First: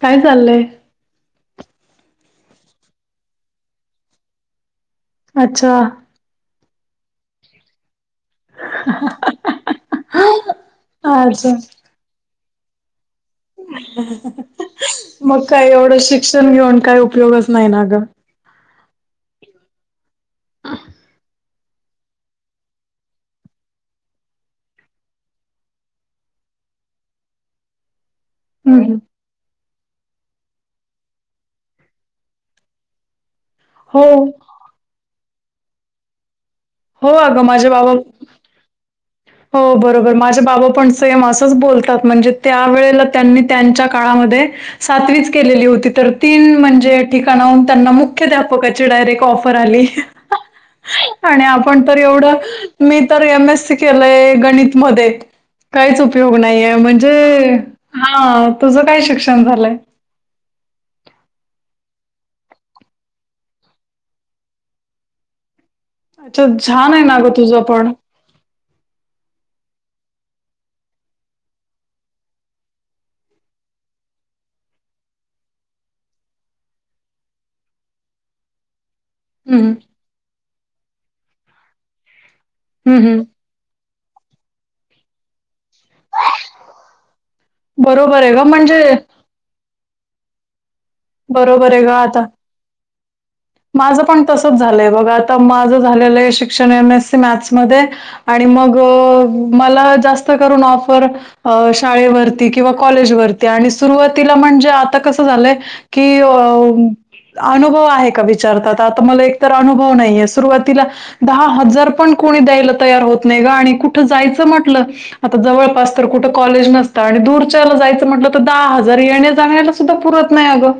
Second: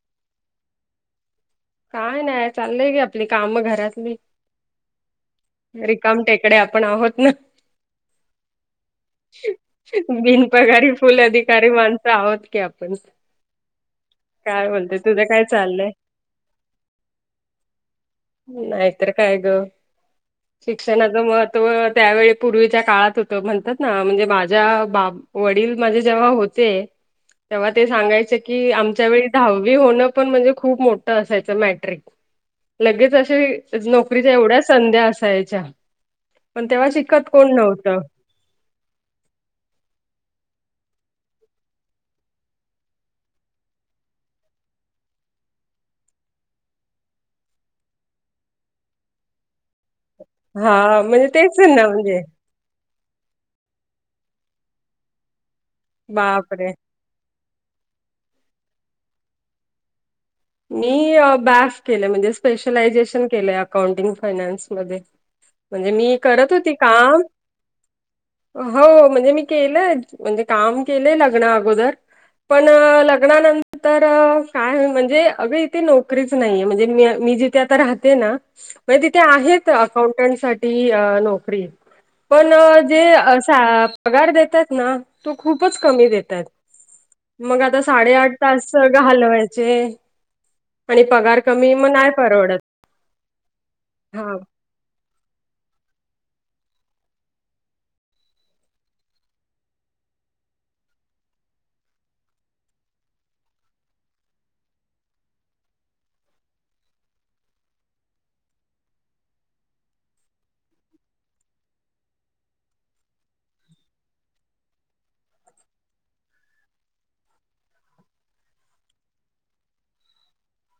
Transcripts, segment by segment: काय चाललय? काय नाय. चाललंय कीआपली काम घरातली, अच्छा रिकाम टेक. तकडे आपण आहोत ना. बिनपघारी फुल आज अधिकारी माणसं आहोत की आपण. काय बोलते तुझं काय मग काही चाललंय? एवढं शिक्षण घेऊन काय उपयोगच नाहीना ग. नाहीतर काय ग? शिक्षणाचं महत्त्व, त्यावेळी पूर्वीच्या काळात होतं, म्हणतात ना म्हणजे माझ्या बाब वडील माझे जेव्हा होते, तेव्हा ते सांगायचेज्ञ. की हम्म. आमच्या वेळी दहावी होणं पण म्हणजे खूप मोठ. असायच मट्रिक,, लगेच अस हो नोकरीच्यावढ. संध्या असायच्या पण तेव्हा हो शिकत अगं कोण माझे बाबा नव्हतं. हो, बरोबर, माझे बाबा पण सेम असंच बोलतात, म्हणजे त्या वेळेला त्यांनी त्यांच्या काळामध्ये सातवीच केलेली होती तर तीन म्हणजे ठिकाणाहून त्यांना मुख्याध्यापकाची डायरेक्ट ऑफर आली. हा म्हणजे आणि तेच आपण ना तर म्हणजे एवढं. मी तर एम एस सी केलंय गणितमध्ये काहीच उपयोग बापरे! नाहीे म्हणजे णे हा तुझं काय शिक्षण झालंय. मी बॅफ केलं म्हणजे स्पेशलायजेशन केलं अकाउंटिंग फायनान्समध्येध्ये म्हणजे मी अच्छा करत होती छान आहे ना काम गं तुझं पण हो म्हणजे मी केलंय म्हणजे काम केलंय लग्ना अगोदर पण लग्नानंतर काय म्हणजे? अगं इथे नोकरीच नाहीये,, म्हणजेी मी जिथे आता राहते ना, मग तिथे आहेऽ हं अकाउंटंसाठी नोकरी,, पण हं जे हं अ पगार देतात ना,, तो खूपच कमी देतात. मग आता बरोबर आहे साडेआठ गं तास म्हणजे हलवायचे. आणि पगार कमी बरोबर आहे गं मग नाही आता परवडत. माझं पण हा तसच झालंय बघ, आता माझं झालेलं आहे शिक्षण एम एस सी मॅथ्समध्ये आणि मग, मला जास्त करून ऑफर अ, शाळेवरती, किंवा कॉलेज वरती, आणि सुरुवातीला म्हणजे आता कस झालंय? कि अऽ अनुभव आहे का विचारतात,, आता मला एकतर अनुभव नाहीे,, सुरुवातीलाज्ञऽ दहा हजार पण कोणी द्यायला तयार होत नाही ग, आणि कुठं जायचं म्हटल. आता जवळपास तर कुठं कॉलेज नसत, आणि दूरच्याला जायचं म्हटलं तर दहा हजार येण्या जाण्य सुद्धा पुरत नाही अग.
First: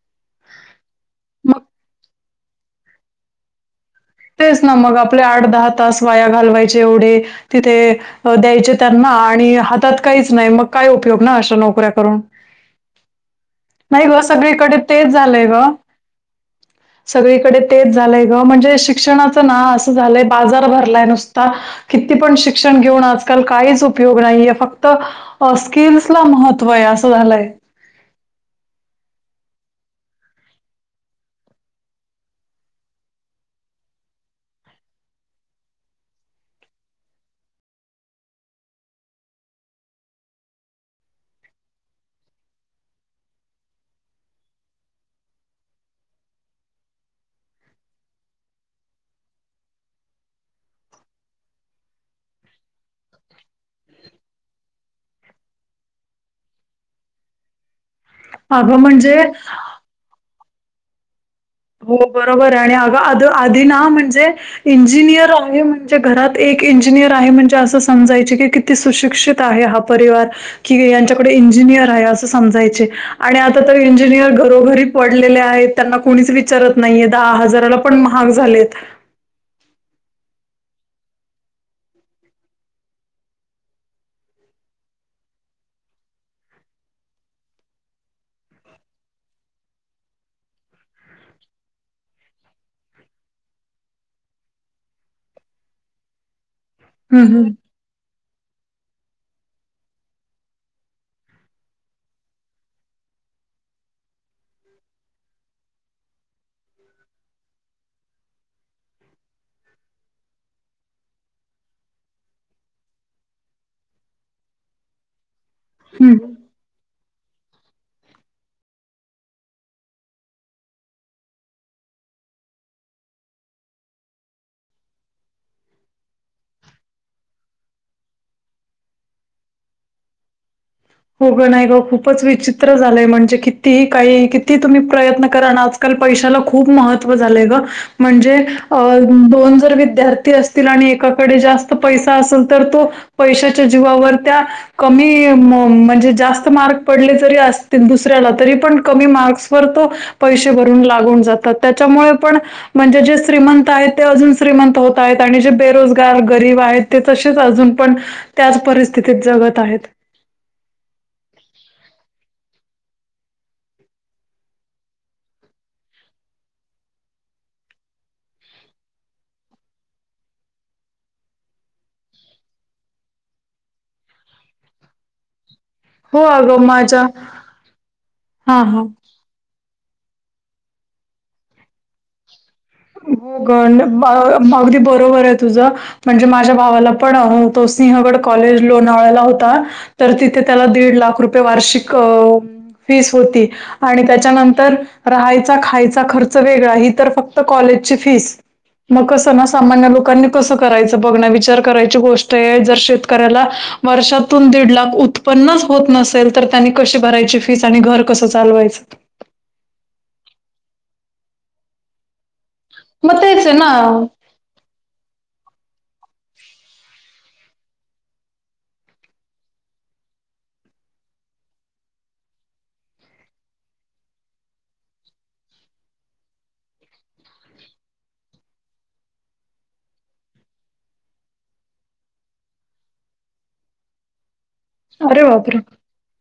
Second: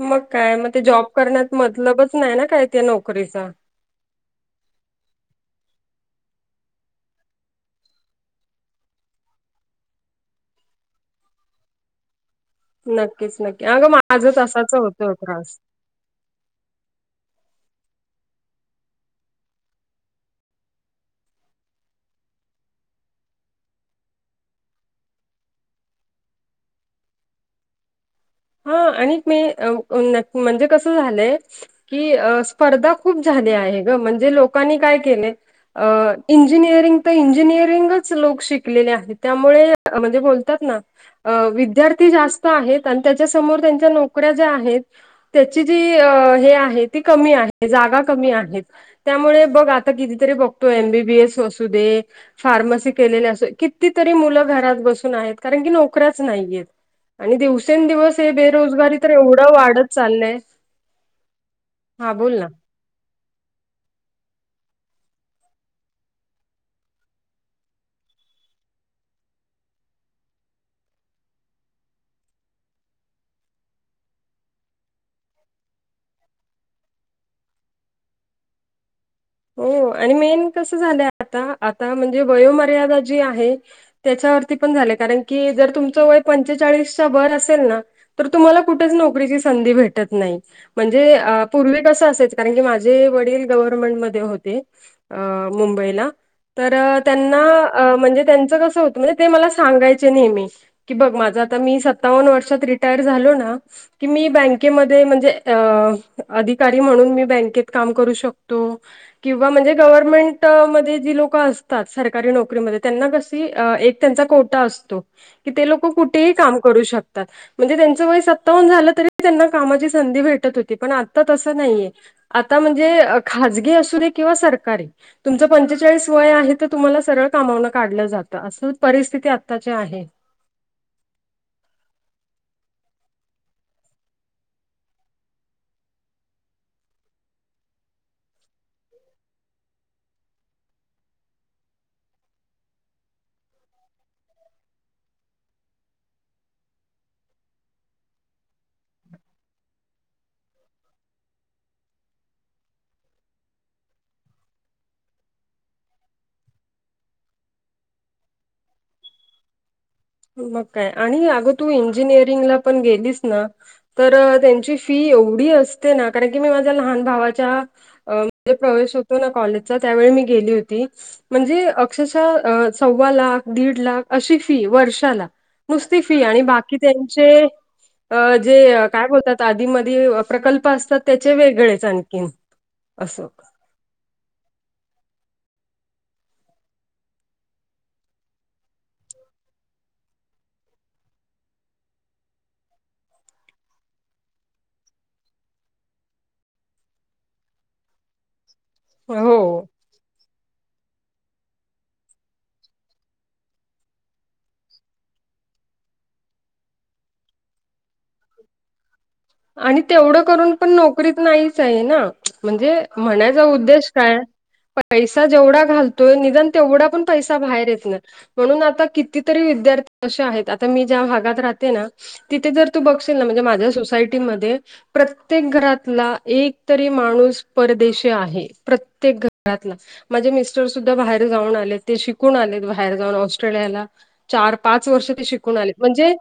मग काय? मग ते जॉब करण्यात मतलबच नाही ना काय त्या नोकरीचा. तेच ना मग आपले आठ, दहा तास वाया घालवायचे एवढे,, तिथे द्यायचे, त्यांना, आणि हातात काहीच नाही, मग काय उपयोग ना, अशा नोकऱ्या करून. नक्कीच नक्की अगं नाही ग, माझं तसाच सगळीकडे तेच होतो झालंय त्रास ग. सगळीकडे तेच झालंय ग, म्हणजे शिऽ शिक्षणाच ना, असं झालंय, बाजार भरलाय नुसताज्ञऽ किती पण शिक्षण घेऊन आजकाल काहीच उपयोग नाहीये, फक्त. अ स्किल्स ला महत्त्व आहे असं झालंय. हा, आणि मी म्हणजे कस झालंय? कि स्पर्धा खूप झाली आहे ग,, म्हणजे लोकांनी काय केले? अ इंजिनिअरिंग तर इंजिनिअरिंगच लोक शिकलेले आहेत, त्यामुळे म्हणजे बोलतात नाऽ अ, विद्यार्थी जास्त आहेत, आणि त्याच्या समोर त्यांच्या नोकऱ्या ज्या आहेतऽ त्याची जी, हे आहे ती कमी आहे, जागा कमी आहेत. त्यामुळे बघ, आता कितीतरी बघतो एमबीबीएस असू दे, फार्मसी केलेले असं कितीतरी मुलं घरात बसून आहेत कारण की नोकऱ्याच नाहीयेत. आणि दिवसेंदिवस हे अगं बेरोजगारी तर म्हणजे एवढं वाढत चाललंय. हो हा बोल ना. बरोबर आहे आणि अग अध आधी ना म्हणजे इंजिनियर आहे म्हणजे घरात एक इंजिनियर आहे म्हणजे असं समजायचे की, ते सुशिक्षित आहे हा परिवार की यांच्याकडे इंजिनियर आहे असं समजायचे. आणि आता तर इंजिनियर घरोघरी पडलेले आहेत त्यांना कोणीच विच विचारत नाहीये दहा हजाराला पण महाग झालेत. हो आणि मेन कस झालं आता आता म्हणजे वयोमर्यादा जी आहे. त्याच्यावरती पण झाले कारण की जर तुमचं वय पंचेचाळीस च्या वर असेल ना तर तुम्हाला कुठच नोकरीची संधी भेटत नाही. म्हणजे पूर्वी कसं असायचं कारण की माझे वडील गव्हर्नमेंट मध ते होते अ मुंबईला तर हं, त्यांना हं, अ म्हणजे त्यांचं कसं होतं म्हणजे ते मला सांगायचे नेहमी की बघ माझं आता मी सत्तावन्न वर्षात रिटायर झालो ना. की मी बँकेमध्ये म्हणजे अ अधिकारी म्हणून मी बँकेत काम करू शकतो. किंवा म्हणजे गव्हर्नमेंट मध्ये जी लोक असतात, सरकारी नोकरीमध्येऽ त्यांना कशी एक त्यांचा कोटा असतो, की ते लोक हं. कुठेही काम करू शकतातऽ म्हणजे त्यांचं वय सत्तावन झालं तरी त्यांना कामाची संधी भेटत होती, पण आता तसं नाहीय. आता म्हणजे खाजगी असू दे, किंवा सरकारी, तुमचं पंचेचाळीस वय आहे, तर तुम्हाला सरळ कामावनं काढलं जातं, असं परिस्थिती आत्ताची आहे. होगं नाही ग खूपच विचित्र झालंय म्हणजे किती काही किती तुम्ही प्रयत्न करा आज काल पैशाला खूप महत्त्व झालंय गं. म्हणजे अ दोन जर विद्यार्थी असतील आणि एकाकडे जास्त पैसा असल तर तो पैशाच्या जीवावर त्या कमी म म्हणजे जास्त मार्क पडले जरी असतील दुसऱ्याला तरी पण कमी मार्क्सवर तो पैसे भरून लागून जातात त्याच्यामुळे पण म्हणजे जे श्रीमंत आहेत ते अजून श्रीमंत होत आहेत आणि जे बेरोजगार गरीब आहेत. ते तसेच अजून पण त्याच परिस्थितीत जगत आहेत. मग काय आणि अगं तू इंजिनिअरिंगला पण गेलीस ना, तर त्यांची फी एवढी असते ना कारण की मी माझ्या लहान भावाच्या अ म्हणजे प्रवेश होतो ना कॉलेजचा त्यावेळी मी गेली होती. म्हणजे अक्षरशः अ सव्वा लाख दीड लाख अशी फी वर्ष झाला नुसती फी हो आणि अगं बाकी माझ्या त्यांचे अ हा हा. जे काय बोलतात. त आधी मधी प्रकल्प असतात त्याचे वेगळेच आणखीन. असं. गण अ अगदी बरोबर आहे तुझं. म्हणजे माझ्या भावाला पण तो सिंहगड कॉलेज लोणावळ्याला होता. तर तिथे त्याला दीड लाख रुपये वार्षिक अ फीस होती आणि त्याच्यानंतर राहायचा खायचा खर्च वेगळा ही तर फक्त कॉलेजची फीस मग कस ना हो सामान्य लोकांनी कसं करायचं? बघ ना विचार करायची गोष्ट आहे जर शेतकऱ्याला वर्षातून दीड लाख उत पन्नास होत नसेल तर त्यांनी कशी भरायची फीस आणि घर कसं चालवायचं? आणि तेवढं करून पण नोकरीत नाहीच आहे ना. म्हणजे मग म्हणायचा तेच आहे उद्देश ना काय पैसा जेवढा घालतोय निदान तेवढा पण पैसा बाहेर येत नाय. म्हणून आता कितीतरी विद्यार्थी असे आहेत आता मी ज्या भागात राहते ना, तिथे जर तू बघशील ना म्हणजे माझ्या सोसायटीमध्ये प्रत्येक घरातला एकतरी माणूस परदेशी आहे प्रत्येक घरातला. माझे मिस्टर सुद्धा बाहेर जाऊन आलेत ते शिकून आलेत बाहेर जाऊन ऑस्ट्रेलियाला. चार पाच वर्ष अरे ते शिकून बापरे! आले म्हणजे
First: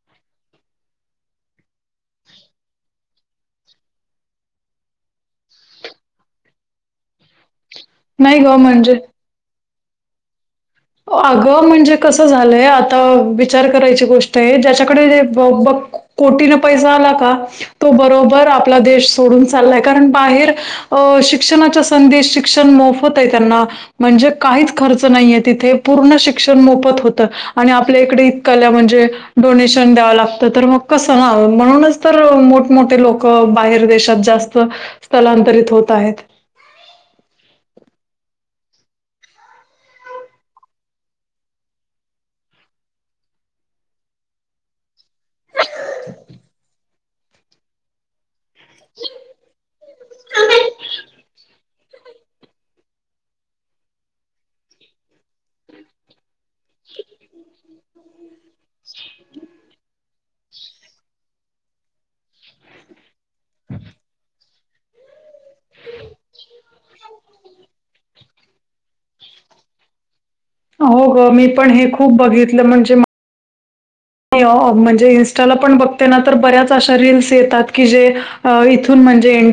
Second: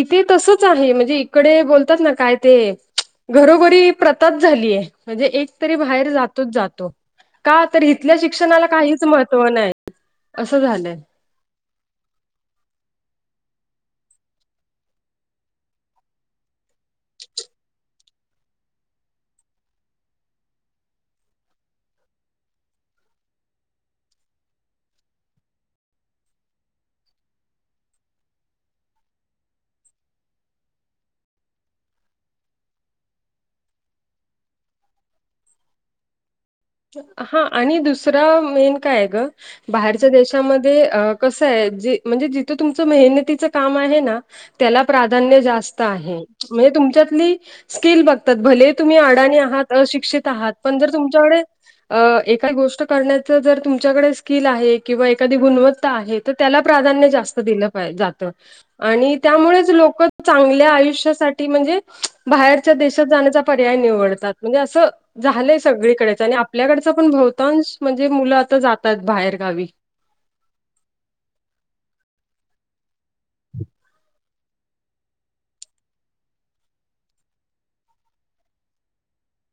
इथे तसच आहे म्हणजे इकडे बोलतात ना काय ते घरोघरी प्रथाच झालीये म्हणजे एक तरी बाहेर जातोच जातो. का तर इथल्या नाही गं शिक्षणाला म्हणजे काहीच महत्व नाही असं झालंय. अगं.. म्हणजे कसं झालंय आता विचार करायची गोष्ट आहे ज्याच्याकडे जे बघ बख कोटीनं पैसा आला का? तो बरोबर आपला देश सोडून चाललाय कारण बाहेर अ शिक्षणाच्या संधी शिक्षण मोफत आहे त्यांना म्हणजे काहीच खर्च नाहीय. तिथे पूर्ण शिक्षण मोफत होत आणि आपल्या इकडे इतकाल्या म्हणजे? डोनेशन द्यावं लागत तर मग कसं ना म्हणूनच तर मोठमोठे लोकं बाहेर देशात. जास्त स्थलांतरित होत आहेत. हा आणि दुसरा मेन काय आहे ग? बाहेरच्या देशामध्ये कसं आहे ज म्हणजे जिथं तुमचं मेहनतीचं काम आहे ना त्याला प्राधान्य जास्त आहे म्हणजे तुमच्यातली स्किल बघ भले तुम्ही अडाणी आहात, अशिक्षित आहात पण जर तुमच्याकडे अ एखादी गोष्ट करण्याच जर तुमच्याकडे स्किल आहे किंवा एखादी गुणवत्ता आहे. तर त्याला प्राधान्य जास्त दिलं पाहिज जातं आणि त्यामुळेच लोक चांगल्या आयुष्यासाठी म्हणजे बाहेर देशात जाण्या पर्याय निवडतात म्हणजे अस झालंय सगळीकडे आपल्याकडच पण बहुतांश म्हणजे मुलं आता जातात बाहेर गावी. हो गं मी पण हे खूप बघितलं म्हणजे [unintelligible] [inaudible] म्हणजे इंस्टाला पण बघते ना तर बऱ्याच अशा रील्स येतात की जे इथून म्हणजे इं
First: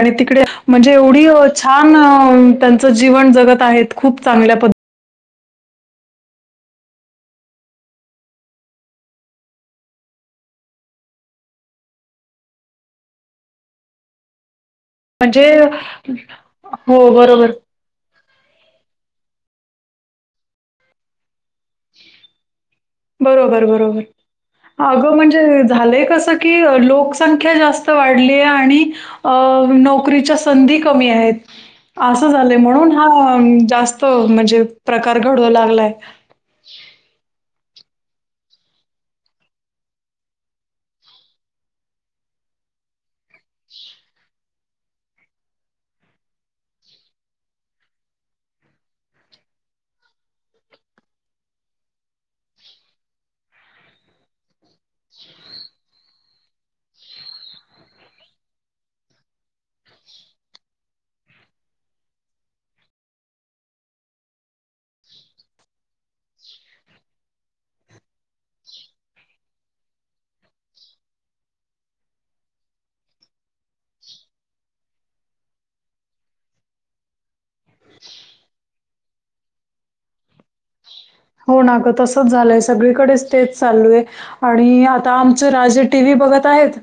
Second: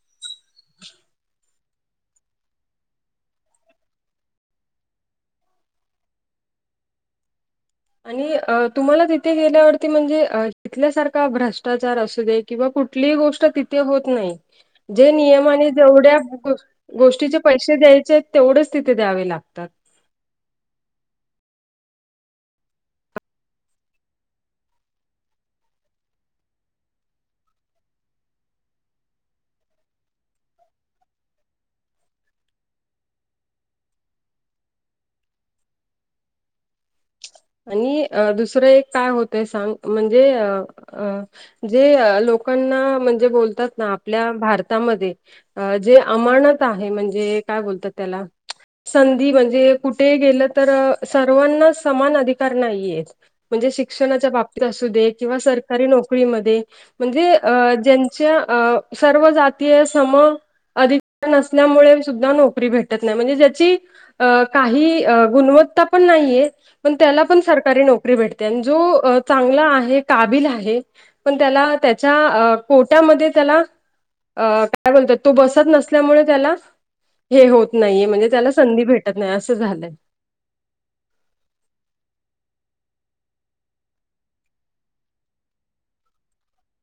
आणि तिकडे म्हणजे एवढी छान त्यांचं जीवन जगत आहेत खूप चांगल्या पद्ध आणि तुम्हाला तिथे गेल्यावरती म्हणजे तिथल्यासारखा भ्रष्टाचार असू दे किंवा कुठलीही गोष्ट तिथे होत नाही. जे म्हणजे नियमाने जेवढ्या हो, गोष्टीचे बरोबर. पैसे द्यायचे आहेत तेवढेच तिथे द्यावे लागतात ह् बरोबर बरोबर अगं म्हणजे झालंय कसं की लोकसंख्या जास्त वाढलीय आणि अ नोकरीच्या संधी कमी आहेत असं झालंय म्हणून हा जास्त म्हणजे प्रकार घडवू लागलाय आणि अ दुसरं एक काय होतय सांग म्हणजे अ अ जे लोकांना म्हणजे बोलतात ना आपल्या भारतामध्ये अ जे अमर्णत आहे म्हणजे काय बोलतात त्याला संधी म्हणजे कुठे गेलं तर सर्वांना समान अधिक णे श न क म म्हणजे अ ज्यांच्या सर्व जातीय सम अधिक नसल्यामुळे सुद्धा नोकरी भेटत नाही म्हणजे ज्याची अ काही गुणवत्ता पण नाहीये पण, त्याला पण सरकारी नोकरी भेटते आणि जो चांगला आहे काबिल आहे पण त्याला त्याच्या कोट्यामध्ये त्याला अ काय बोलतात तो बसत नसल्यामुळे त्याला हे होत नाहीये म्हणजे त्याला संधी भेटत नाही असं झालंय हो नाक तसच झालंय सगळीकडे स्टेज चाललू आहे आणि आता आमचे राजे टी व्ही बघत आहेत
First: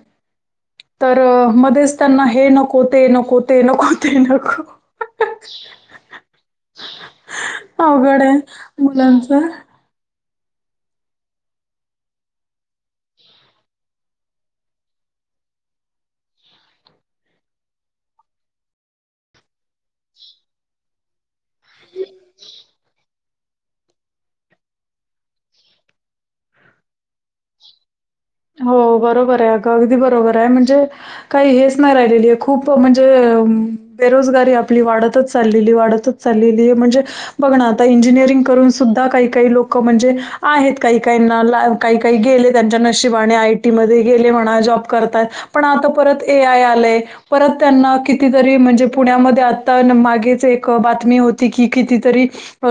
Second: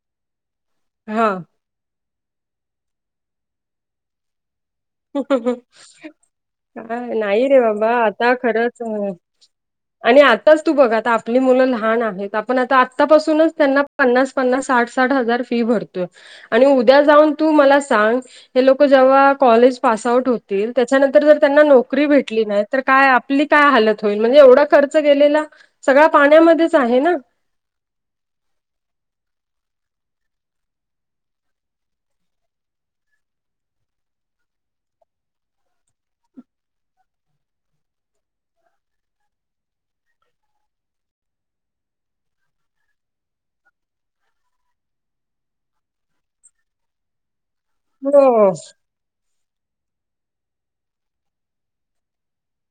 तर हां. मध्येच त्यांना हे नकोते नकोते नकोते नक काय नाही रे बाबा अवघड आता आहे खरंच मुलांचं. आणि आताच तू बघा आता आपली मुलं लहान आहेत आपण आता आतापासूनच त्यांना पन्नास पन्नास साठ साठ हजार फी भरतोय आणि उद्या जाऊन तू मला सांग हे लोक जेव्हा कॉलेज पास आ होतील त्याच्यानंतर जर त्यांना नोकरी भेटली नाही तर काय आपली काय हालत होईल म्हणजे एवढा खर्च गेलेला सगळा पाण्यामध्येच आहे ना हो बरोबर आहे अगं अगदी बरोबर आहे म्हणजे काही हेच नाही राहिलेली आहे खूप म्हणजे बेरोजगारी आपली वाढतच चाललेली वाढतच चाललेली आहे म्हणजे बघ ना आता इंजिनिअरिंग करून सुद्धा काही काही लोक म्हणजे आहेत काही काहीना काही काही गेले त्यांच्याना आयी म ग म्ह जय पण आता परत ए आय आय परत त्यांना हो. कितीतरी म्हणजे पुण्यामध्ये आत्ता मागेच एक बातमी होती की कितीतरी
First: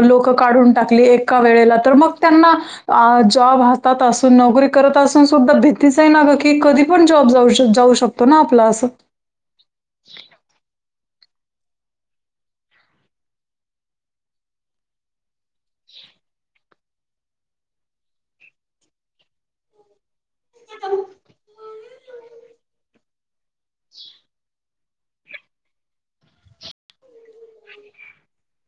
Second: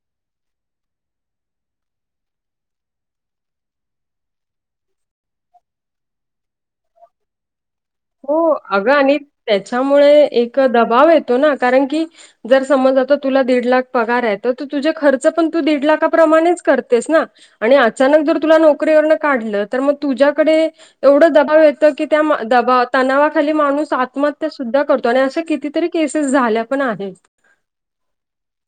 लोक काढून टाकली एका वेळेला तर मग त्यांना अ जॉब हातात असून नोकरी करत तसून सुद्धा भीतीचही नाका की कधी पण जॉब जाऊ श जाऊ शकतो ना हो आपला असं. अगं आणि त्याच्यामुळे एक दबाव येतो ना कारण की जर समज आता तुला दीड लाख पगार आहेयेत तर तुझे खर्च पण तू दीड लाखाप्रमाणेच करतेस ना आणि अचानक जर तुला नोकरीवरण काढलं तर मग तुझ्याकडे एवढं दबाव येतं की त्या दबाव तणावाखाली माणूस आत्महत्या सुद्धा करतो आणि अशा कितीतरी केसेस झाल्या पण आहेत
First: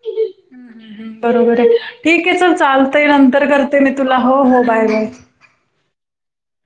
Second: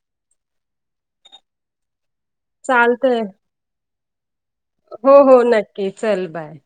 ह्म हम् हम् बरोबर आहे ठीक आहे सर चालतय चालतंय नंतर करते मी तुला हो हो बाय बाय ओ चल बाय